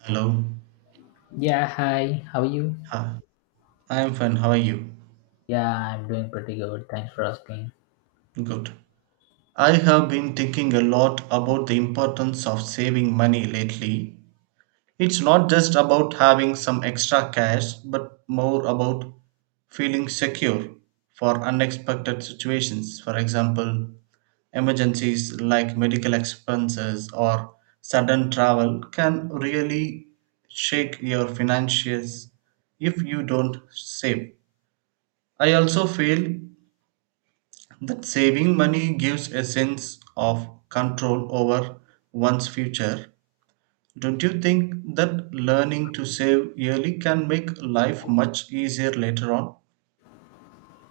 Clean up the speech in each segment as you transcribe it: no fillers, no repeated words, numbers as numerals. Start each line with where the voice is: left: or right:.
right: Hello.
left: Yeah, hi, how are you?
right: Hi. I am fine. How are you?
left: Yeah, I'm doing pretty good. Thanks for asking.
right: Good. I have been thinking a lot about the importance of saving money lately. It's not just about having some extra cash, but more about feeling secure for unexpected situations. For example, emergencies like medical expenses or sudden travel can really shake your finances if you don't save. I also feel that saving money gives a sense of control over one's future. Don't you think that learning to save early can make life much easier later on?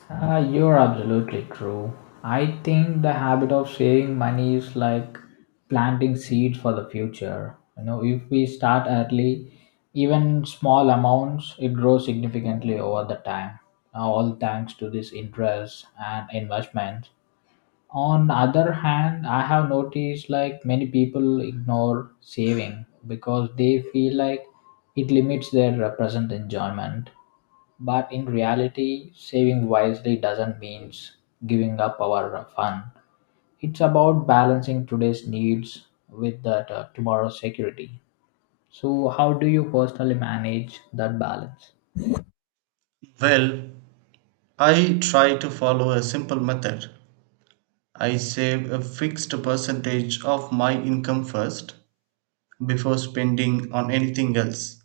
left: You're absolutely true. I think the habit of saving money is like planting seeds for the future. You know, if we start early, even small amounts, it grows significantly over the time. All thanks to this interest and investment on other hand I have noticed like many people ignore saving because they feel like it limits their present enjoyment, but in reality saving wisely doesn't mean giving up our fun. It's about balancing today's needs with that tomorrow's security. So how do you personally manage that balance?
right: Well, I try to follow a simple method. I save a fixed percentage of my income first before spending on anything else.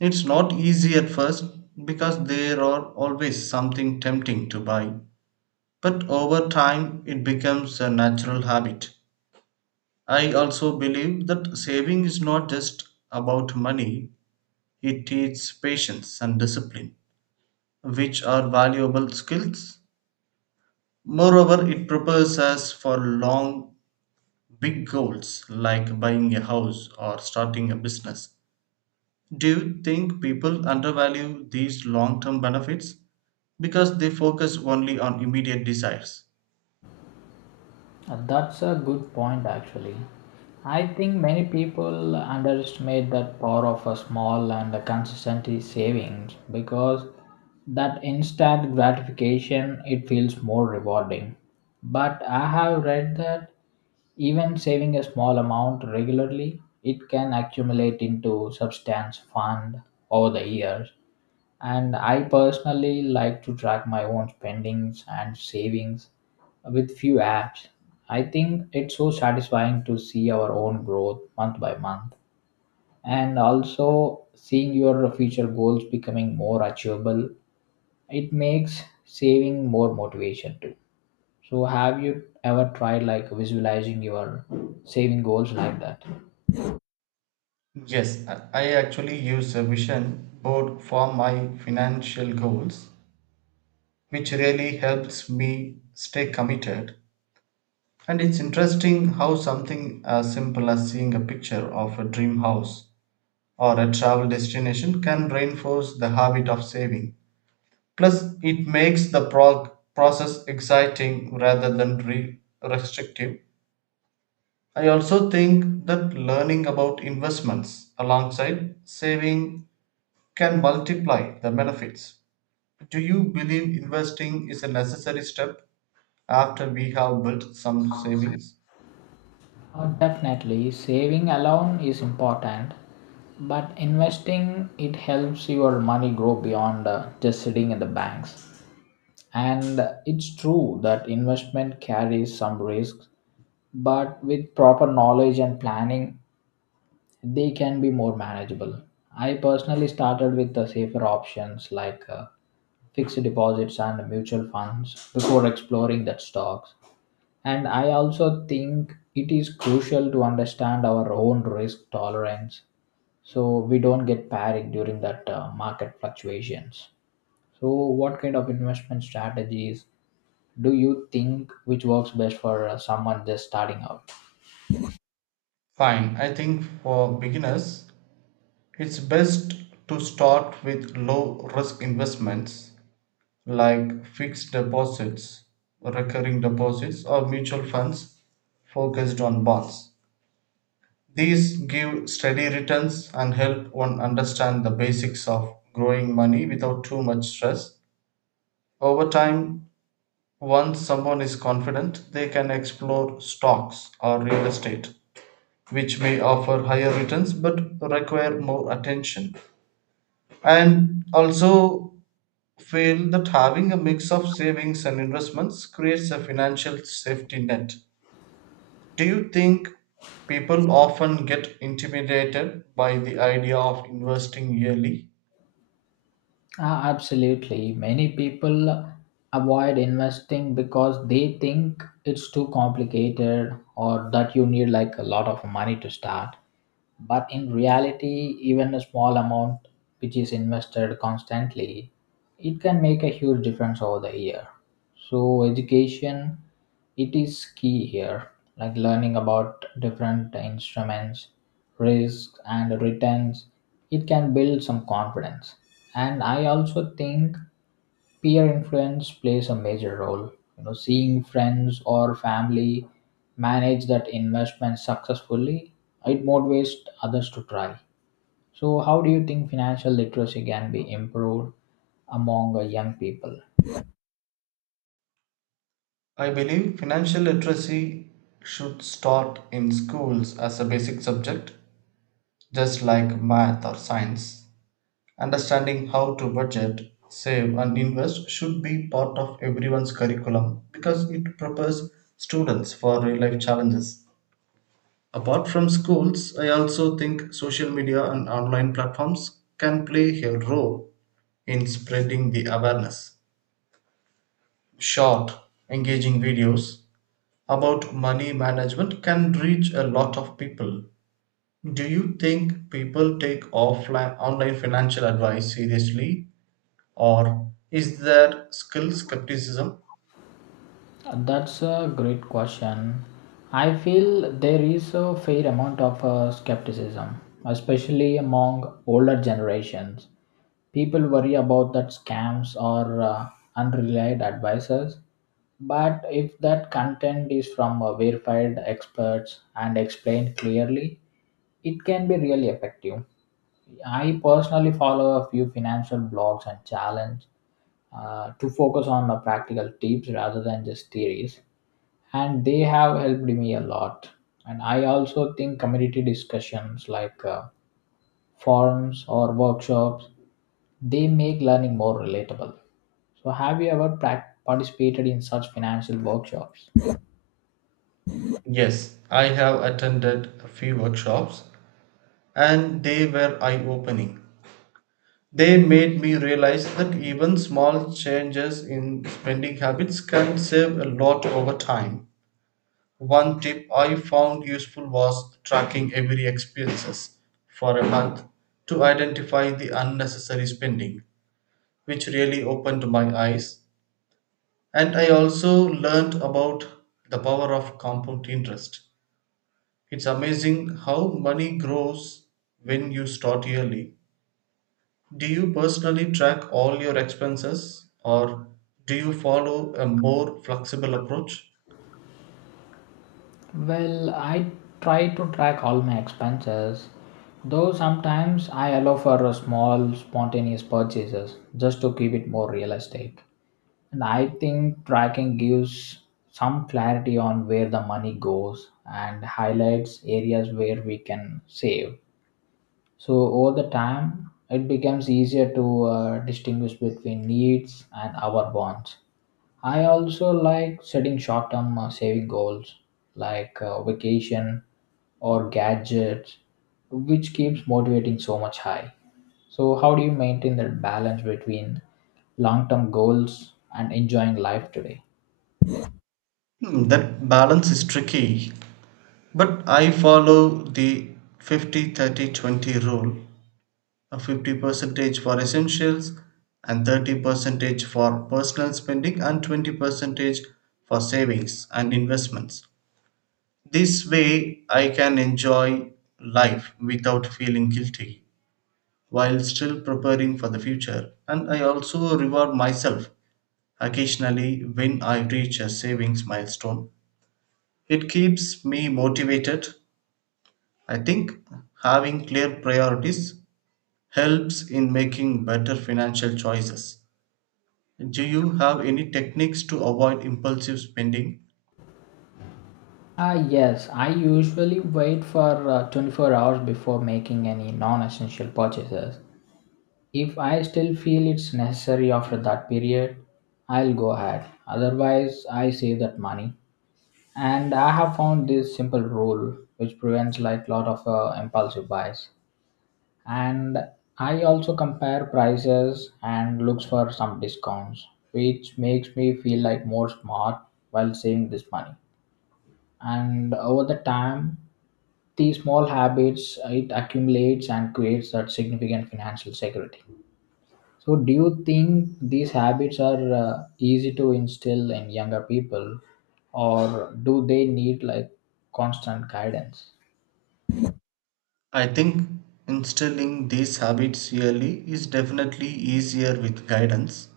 right: It's not easy at first because there are always something tempting to buy. But over time, it becomes a natural habit. I also believe that saving is not just about money, it teaches patience and discipline, which are valuable skills. Moreover, it prepares us for long, big goals like buying a house or starting a business. Do you think people undervalue these long term benefits because they focus only on immediate desires?
left: That's a good point, actually. I think many people underestimate that power of a small and a consistent savings because that instant gratification it feels more rewarding. But I have read that even saving a small amount regularly, it can accumulate into substance fund over the years, and I personally like to track my own spendings and savings with few apps. I think it's so satisfying to see our own growth month by month, and also seeing your future goals becoming more achievable. It makes saving more motivation too. So, have you ever tried like visualizing your saving goals like that?
right: Yes, I actually use a vision board for my financial goals, which really helps me stay committed. And it's interesting how something as simple as seeing a picture of a dream house or a travel destination can reinforce the habit of saving. Plus, it makes the process exciting rather than restrictive. I also think that learning about investments alongside saving can multiply the benefits. Do you believe investing is a necessary step after we have built some savings?
left: Definitely, saving alone is important, but investing it helps your money grow beyond just sitting in the banks. And it's true that investment carries some risks, but with proper knowledge and planning, they can be more manageable. I personally started with the safer options like fixed deposits and mutual funds before exploring that stocks. And I also think it is crucial to understand our own risk tolerance so we don't get panicked during that market fluctuations. So, what kind of investment strategies do you think which works best for someone just starting out?
right: Fine, I think for beginners, it's best to start with low risk investments like fixed deposits, recurring deposits, or mutual funds focused on bonds. These give steady returns and help one understand the basics of growing money without too much stress. Over time, once someone is confident, they can explore stocks or real estate, which may offer higher returns but require more attention. And also, feel that having a mix of savings and investments creates a financial safety net. Do you think people often get intimidated by the idea of investing yearly?
left: Ah, absolutely. Many people avoid investing because they think it's too complicated or that you need like a lot of money to start. But in reality, even a small amount which is invested constantly, it can make a huge difference over the year. So education, it is key here, like learning about different instruments, risks and returns. It can build some confidence. And I also think peer influence plays a major role, you know, seeing friends or family manage that investment successfully, it motivates others to try. So how do you think financial literacy can be improved among young people?
right: I believe financial literacy should start in schools as a basic subject. Just like math or science, understanding how to budget, save, and invest should be part of everyone's curriculum because it prepares students for real life challenges. Apart from schools, I also think social media and online platforms can play a role in spreading the awareness. Short, engaging videos about money management can reach a lot of people. Do you think people take offline online financial advice seriously or is there still skepticism?
left: That's a great question. I feel there is a fair amount of skepticism, especially among older generations. People worry about that scams or unreliable advisors. But if that content is from verified experts and explained clearly, it can be really effective. I personally follow a few financial blogs and challenge to focus on the practical tips rather than just theories, and they have helped me a lot. And I also think community discussions like forums or workshops, they make learning more relatable. So, have you ever participated in such financial workshops?
right: Yes, I have attended a few workshops and they were eye-opening. They made me realize that even small changes in spending habits can save a lot over time. One tip I found useful was tracking every expenses for a month to identify the unnecessary spending, which really opened my eyes. And I also learned about the power of compound interest. It's amazing how money grows when you start early. Do you personally track all your expenses or do you follow a more flexible approach?
left: Well, I try to track all my expenses, though sometimes I allow for a small spontaneous purchases just to keep it more realistic. And I think tracking gives some clarity on where the money goes and highlights areas where we can save. So over the time, it becomes easier to distinguish between needs and our wants. I also like setting short term saving goals like vacation or gadgets, which keeps motivating so much high. So, how do you maintain that balance between long term goals and enjoying life today?
right: That balance is tricky, but I follow the 50-30-20 rule. A 50% for essentials and 30% for personal spending and 20% for savings and investments. This way, I can enjoy life without feeling guilty while still preparing for the future. And I also reward myself occasionally when I reach a savings milestone. It keeps me motivated. I think having clear priorities helps in making better financial choices. Do you have any techniques to avoid impulsive spending?
left: Ah, yes, I usually wait for 24 hours before making any non essential purchases. If I still feel it's necessary after that period, I'll go ahead. Otherwise, I save that money. And I have found this simple rule which prevents like lot of impulsive buys. And I also compare prices and looks for some discounts, which makes me feel like more smart while saving this money. And over the time, these small habits it accumulates and creates that significant financial security. So, do you think these habits are easy to instill in younger people, or do they need like constant guidance?
right: I think instilling these habits early is definitely easier with guidance.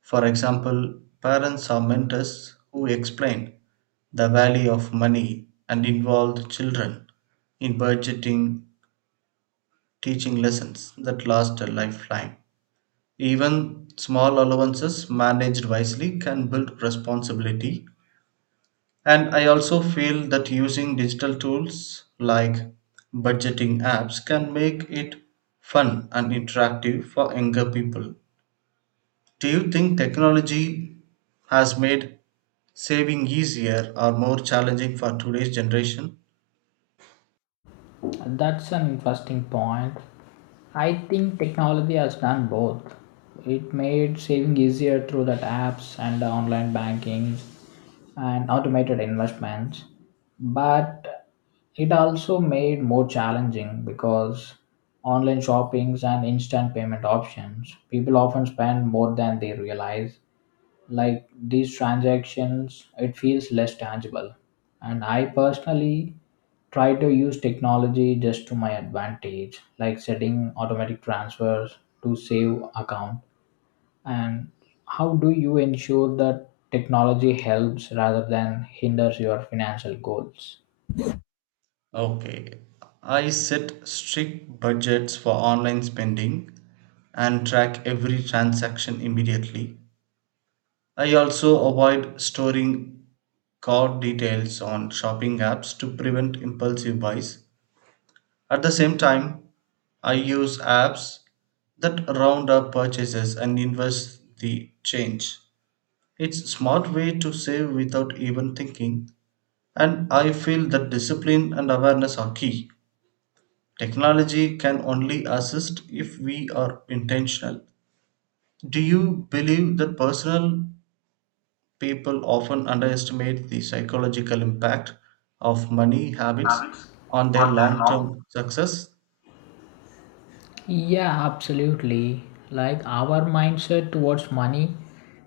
right: For example, parents or mentors who explain the value of money and involve children in budgeting teaching lessons that last a lifetime. Even small allowances managed wisely can build responsibility. And I also feel that using digital tools like budgeting apps can make it fun and interactive for younger people. Do you think technology has made saving easier or more challenging for today's generation?
left: That's an interesting point. I think technology has done both. It made saving easier through that apps and online banking and automated investments, but it also made more challenging because online shoppings and instant payment options, people often spend more than they realize. Like these transactions, it feels less tangible. And I personally try to use technology just to my advantage, like setting automatic transfers to save account. And how do you ensure that technology helps rather than hinders your financial goals?
right: Okay, I set strict budgets for online spending and track every transaction immediately. I also avoid storing card details on shopping apps to prevent impulsive buys. At the same time, I use apps that round up purchases and invest the change. It's a smart way to save without even thinking, and I feel that discipline and awareness are key. Technology can only assist if we are intentional. Do you believe that personal people often underestimate the psychological impact of money habits
left: Habits
right: on their
left: on their
right: long
left: long.
right: term success.
left: Yeah, absolutely. Like our mindset towards money,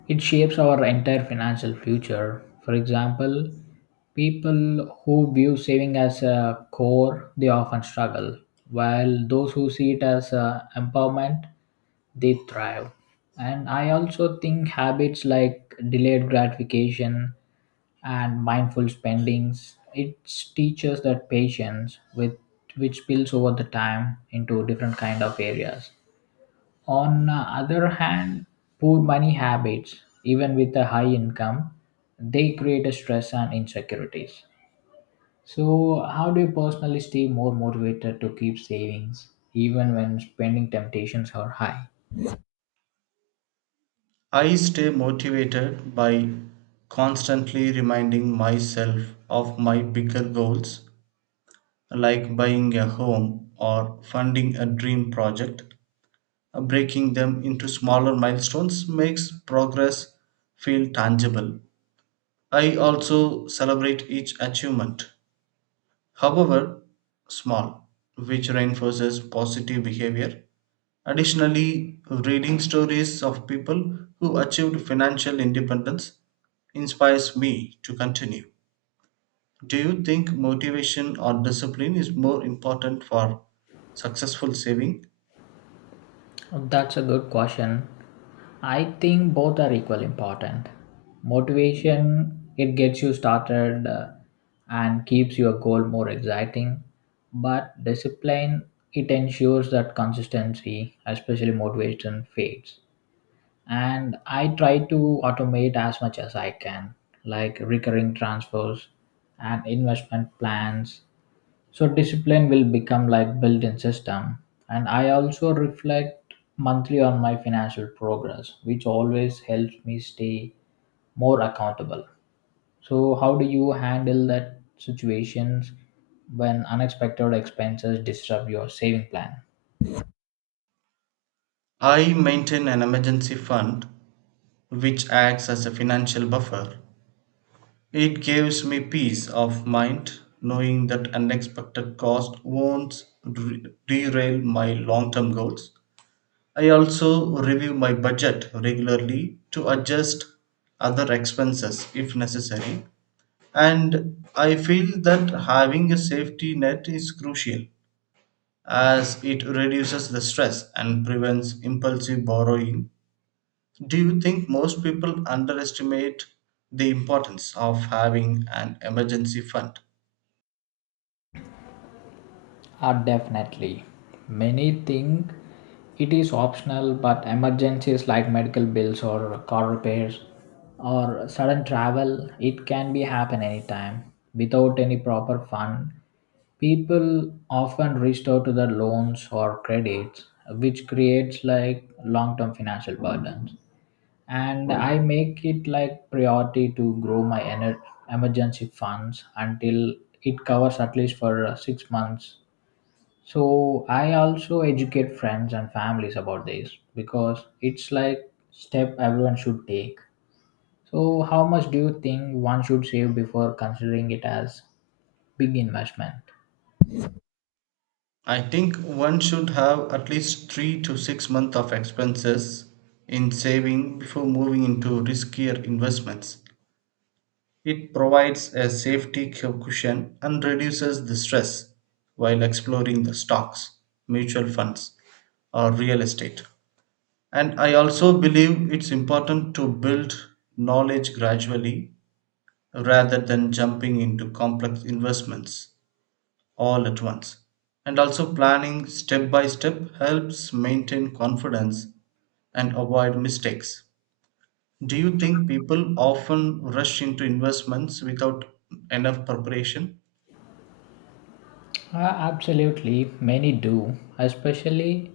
left: it shapes our entire financial future. For example, people who view saving as a core, they often struggle, while those who see it as a empowerment, they thrive. And I also think habits like delayed gratification and mindful spendings. It teaches that patience, with which spills over the time into different kind of areas. On the other hand, poor money habits, even with a high income, they create a stress and insecurities. So, how do you personally stay more motivated to keep savings even when spending temptations are high?
right: I stay motivated by constantly reminding myself of my bigger goals, like buying a home or funding a dream project. Breaking them into smaller milestones makes progress feel tangible. I also celebrate each achievement however small, which reinforces positive behavior. Additionally, reading stories of people who achieved financial independence inspires me to continue. Do you think motivation or discipline is more important for successful saving?
left: That's a good question. I think both are equally important. Motivation, it gets you started, and keeps your goal more exciting, but discipline, it ensures that consistency, especially motivation, fades. And I try to automate as much as I can, like recurring transfers and investment plans, so discipline will become like built-in system. And I also reflect monthly on my financial progress, which always helps me stay more accountable. So how do you handle that situations when unexpected expenses disrupt your saving plan?
right: I maintain an emergency fund which acts as a financial buffer. It gives me peace of mind knowing that unexpected cost won't derail my long term goals. I also review my budget regularly to adjust other expenses if necessary. And I feel that having a safety net is crucial as it reduces the stress and prevents impulsive borrowing. Do you think most people underestimate the importance of having an emergency fund?
left: Definitely. Many think it is optional, but emergencies like medical bills or car repairs or sudden travel, it can be happen anytime without any proper fund. People often reach out to their loans or credits, which creates like long-term financial burdens. And I make it like priority to grow my emergency funds until it covers at least for 6 months. So I also educate friends and families about this because it's like step everyone should take. So how much do you think one should save before considering it as big investment?
right: I think one should have at least 3 to 6 months of expenses in saving before moving into riskier investments. It provides a safety cushion and reduces the stress while exploring the stocks, mutual funds, or real estate. And I also believe it's important to build knowledge gradually rather than jumping into complex investments all at once. And also, planning step by step helps maintain confidence and avoid mistakes. Do you think people often rush into investments without enough preparation?
left: Uh, Absolutely, many do, especially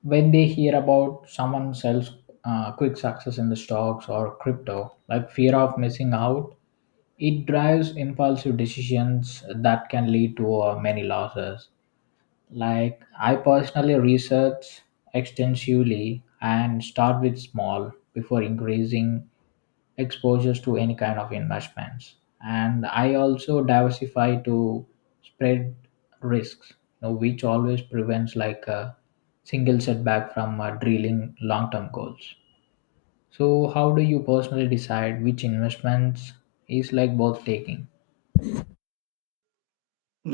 left: when they hear about someone sells quick success in the stocks or crypto. Like fear of missing out, it drives impulsive decisions that can lead to many losses. Like I personally research extensively and start with small before increasing exposures to any kind of investments. And I also diversify to spread risks, you know, which always prevents like a single setback from drilling long-term goals. So how do you personally decide which investments is like worth taking?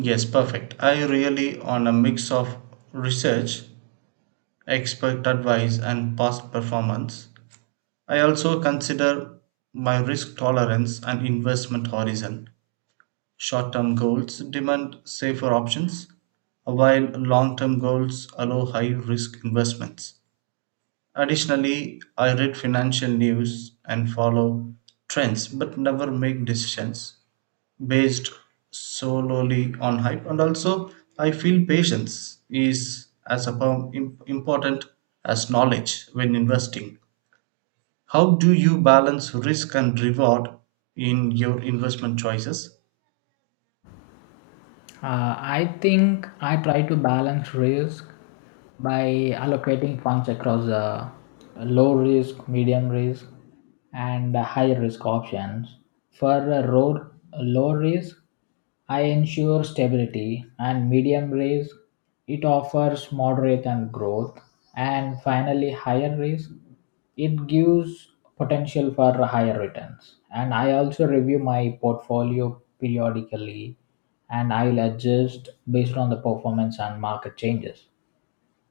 right: Yes, perfect. I really on a mix of research, expert advice, and past performance. I also consider my risk tolerance and investment horizon. Short term goals demand safer options, while long term goals allow high risk investments. Additionally, I read financial news and follow trends but never make decisions based solely on hype. And also, I feel patience is as important as knowledge when investing. How do you balance risk and reward in your investment choices?
left: I think I try to balance risk by allocating funds across low risk, medium risk, and high risk options. For low risk, I ensure stability, and medium risk, it offers moderate and growth. And finally, higher risk it gives potential for higher returns. And I also review my portfolio periodically, and I'll adjust based on the performance and market changes.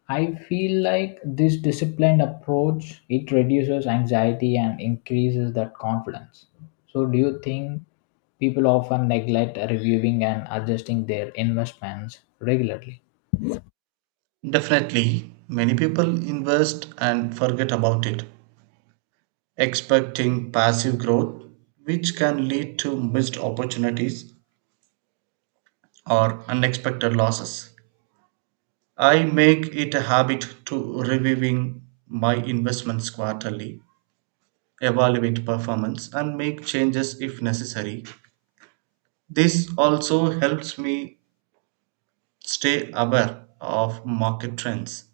left: I feel like this disciplined approach it reduces anxiety and increases that confidence. So do you think people often neglect reviewing and adjusting their investments regularly?
right: Definitely, many people invest and forget about it, expecting passive growth, which can lead to missed opportunities or unexpected losses. I make it a habit to reviewing my investments quarterly, evaluate performance, and make changes if necessary. This also helps me stay aware of market trends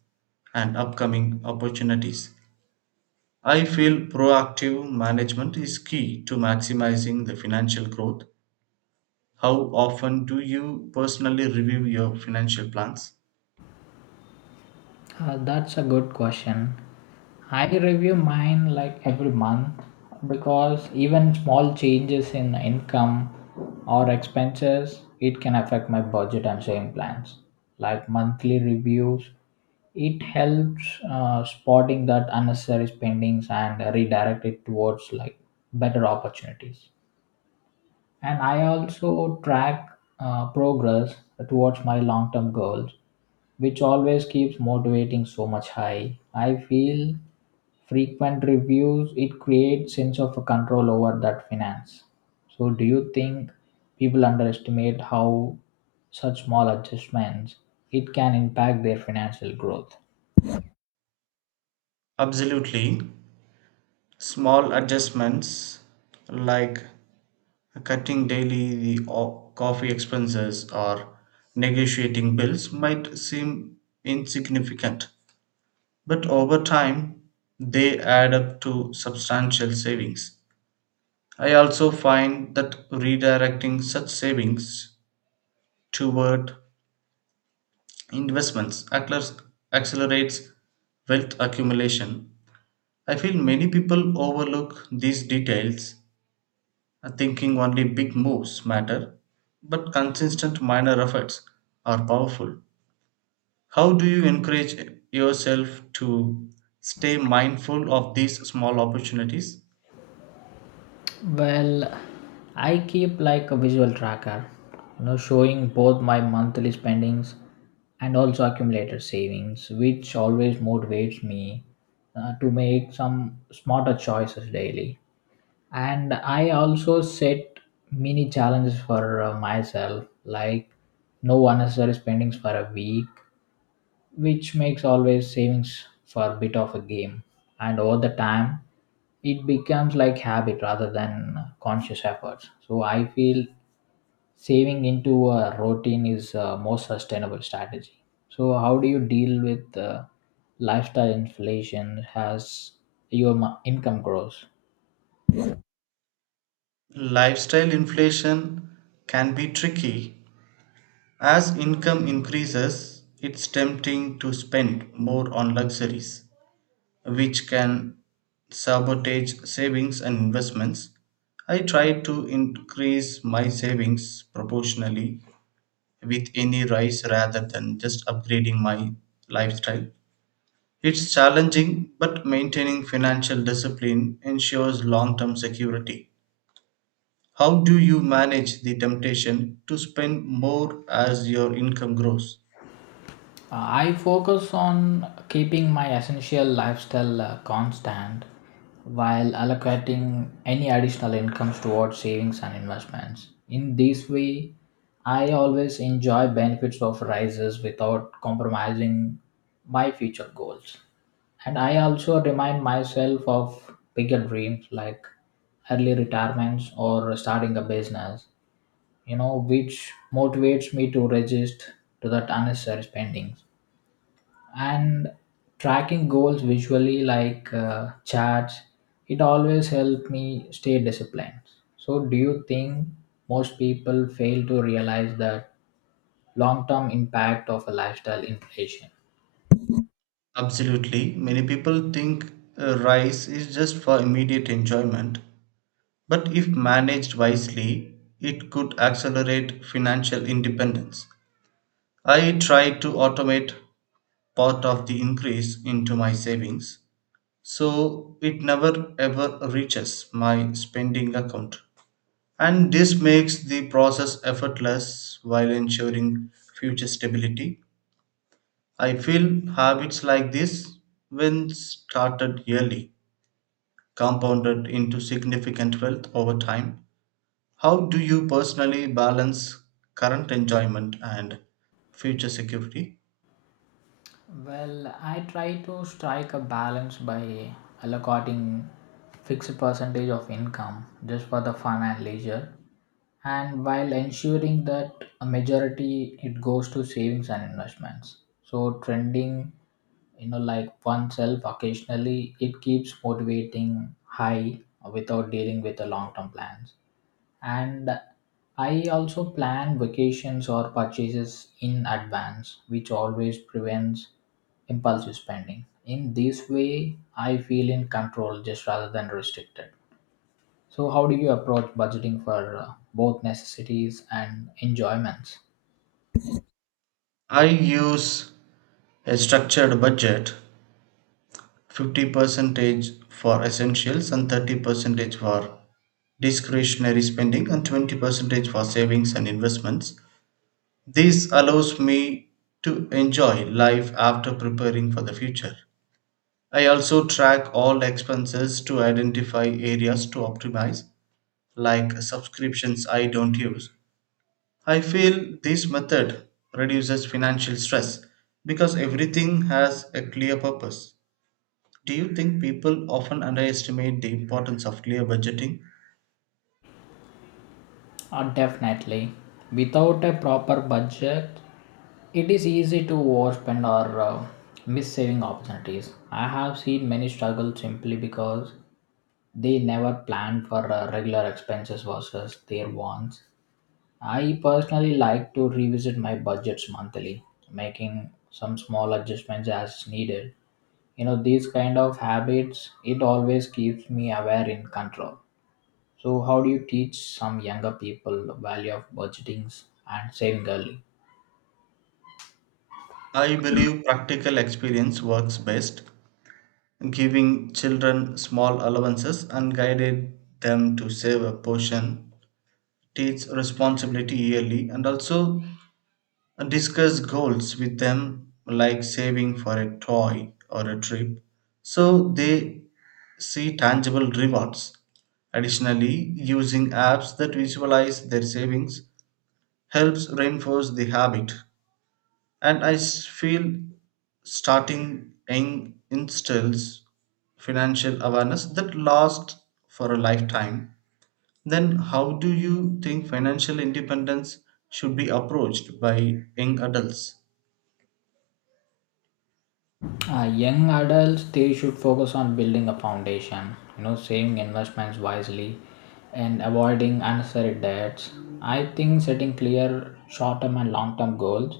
right: and upcoming opportunities. I feel proactive management is key to maximizing the financial growth. How often do you personally review your financial plans?
left: That's a good question. I review mine like every month because even small changes in income or expenses it can affect my budget and saving plans. Like monthly reviews, it helps spotting that unnecessary spendings and redirect it towards like better opportunities. And I also track progress towards my long term goals, which always keeps motivating so much high. I feel frequent reviews it creates sense of a control over that finance. So do you think people underestimate how such small adjustments it can impact their financial growth?
right: Absolutely. Small adjustments like cutting daily coffee expenses or negotiating bills might seem insignificant, but over time they add up to substantial savings. I also find that redirecting such savings toward investments accelerates wealth accumulation. I feel many people overlook these details, thinking only big moves matter, but consistent minor efforts are powerful. How do you encourage yourself to stay mindful of these small opportunities?
left: Well, I keep like a visual tracker, you know, showing both my monthly spendings and also accumulated savings, which always motivates me to make some smarter choices daily. And I also set mini challenges for myself, like no unnecessary spendings for a week, which makes always savings for a bit of a game. And over the time it becomes like habit rather than conscious efforts. So I feel saving into a routine is a more sustainable strategy. So how do you deal with lifestyle inflation as your income grows?
right: Lifestyle inflation can be tricky. As income increases, it's tempting to spend more on luxuries, which can sabotage savings and investments. I try to increase my savings proportionally with any rise rather than just upgrading my lifestyle. It's challenging, but maintaining financial discipline ensures long term security. How do you manage the temptation to spend more as your income grows?
left: I focus on keeping my essential lifestyle constant while allocating any additional incomes towards savings and investments. In this way, I always enjoy benefits of rises without compromising my future goals. And I also remind myself of bigger dreams like early retirements or starting a business, you know, which motivates me to resist to that unnecessary spending. And tracking goals visually like charts, it always helped me stay disciplined. So do you think most people fail to realize that long-term impact of a lifestyle inflation?
right: Absolutely. Many people think a rise is just for immediate enjoyment, but if managed wisely, it could accelerate financial independence. I try to automate part of the increase into my savings so it never ever reaches my spending account. And this makes the process effortless while ensuring future stability. I feel habits like this, when started yearly, compounded into significant wealth over time. How do you personally balance current enjoyment and future security?
left: Well, I try to strike a balance by allocating fixed percentage of income just for the fun and leisure, and while ensuring that a majority it goes to savings and investments. So trending, you know, like oneself occasionally, it keeps motivating high without dealing with the long-term plans. And I also plan vacations or purchases in advance, which always prevents impulsive spending. In this way I feel in control just rather than restricted. So how do you approach budgeting for both necessities and enjoyments?
right: I use a structured budget, 50% for essentials and 30% for discretionary spending and 20% for savings and investments. This allows me to enjoy life after preparing for the future. I also track all expenses to identify areas to optimize, like subscriptions I don't use. I feel this method reduces financial stress because everything has a clear purpose. Do you think people often underestimate the importance of clear budgeting?
left: Definitely. Without a proper budget, it is easy to overspend or miss saving opportunities. I have seen many struggle simply because they never plan for regular expenses versus their wants. I personally like to revisit my budgets monthly, making some small adjustments as needed. You know, these kind of habits, it always keeps me aware in control. So, how do you teach some younger people the value of budgeting and saving early?
right: I believe practical experience works best, giving children small allowances and guided them to save a portion, teach responsibility yearly, and also And discuss goals with them like saving for a toy or a trip so they see tangible rewards. Additionally, using apps that visualize their savings helps reinforce the habit. And I feel starting young instills financial awareness that lasts for a lifetime. Then how do you think financial independence should be approached by young adults?
left: Young adults they should focus on building a foundation, you know, saving investments wisely and avoiding unnecessary debts. I think setting clear short-term and long-term goals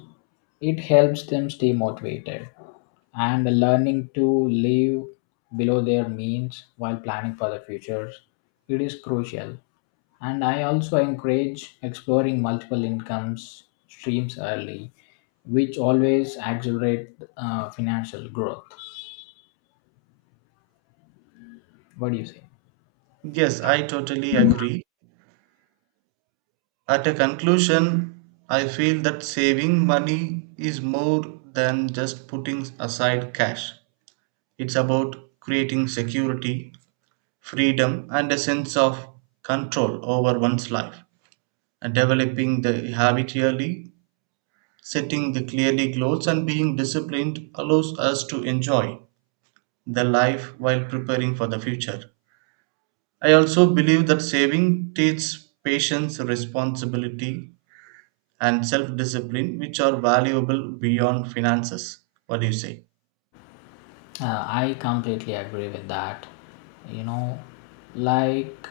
left: it helps them stay motivated, and learning to live below their means while planning for the future it is crucial. And I also encourage exploring multiple incomes streams early, which always accelerate financial growth. What do you say?
right: Yes, I totally agree. At a conclusion, I feel that saving money is more than just putting aside cash. It's about creating security, freedom, and a sense of control over one's life, and developing the habit early, setting the clearly goals, and being disciplined allows us to enjoy the life while preparing for the future. I also believe that saving teaches patience, responsibility, and self discipline, which are valuable beyond finances. What do you say?
left: I completely agree with that. You know, like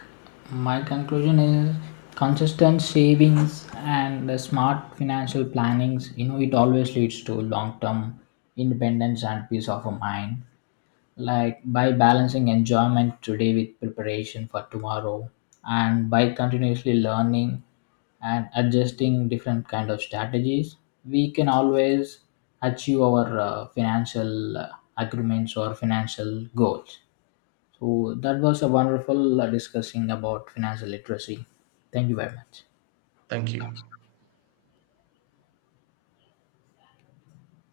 left: my conclusion is consistent savings and the smart financial plannings, you know, it always leads to long term independence and peace of mind. Like by balancing enjoyment today with preparation for tomorrow, and by continuously learning and adjusting different kind of strategies, we can always achieve our financial agreements or financial goals. So that was a wonderful discussing about financial literacy. Thank you very much.
right: Thank you.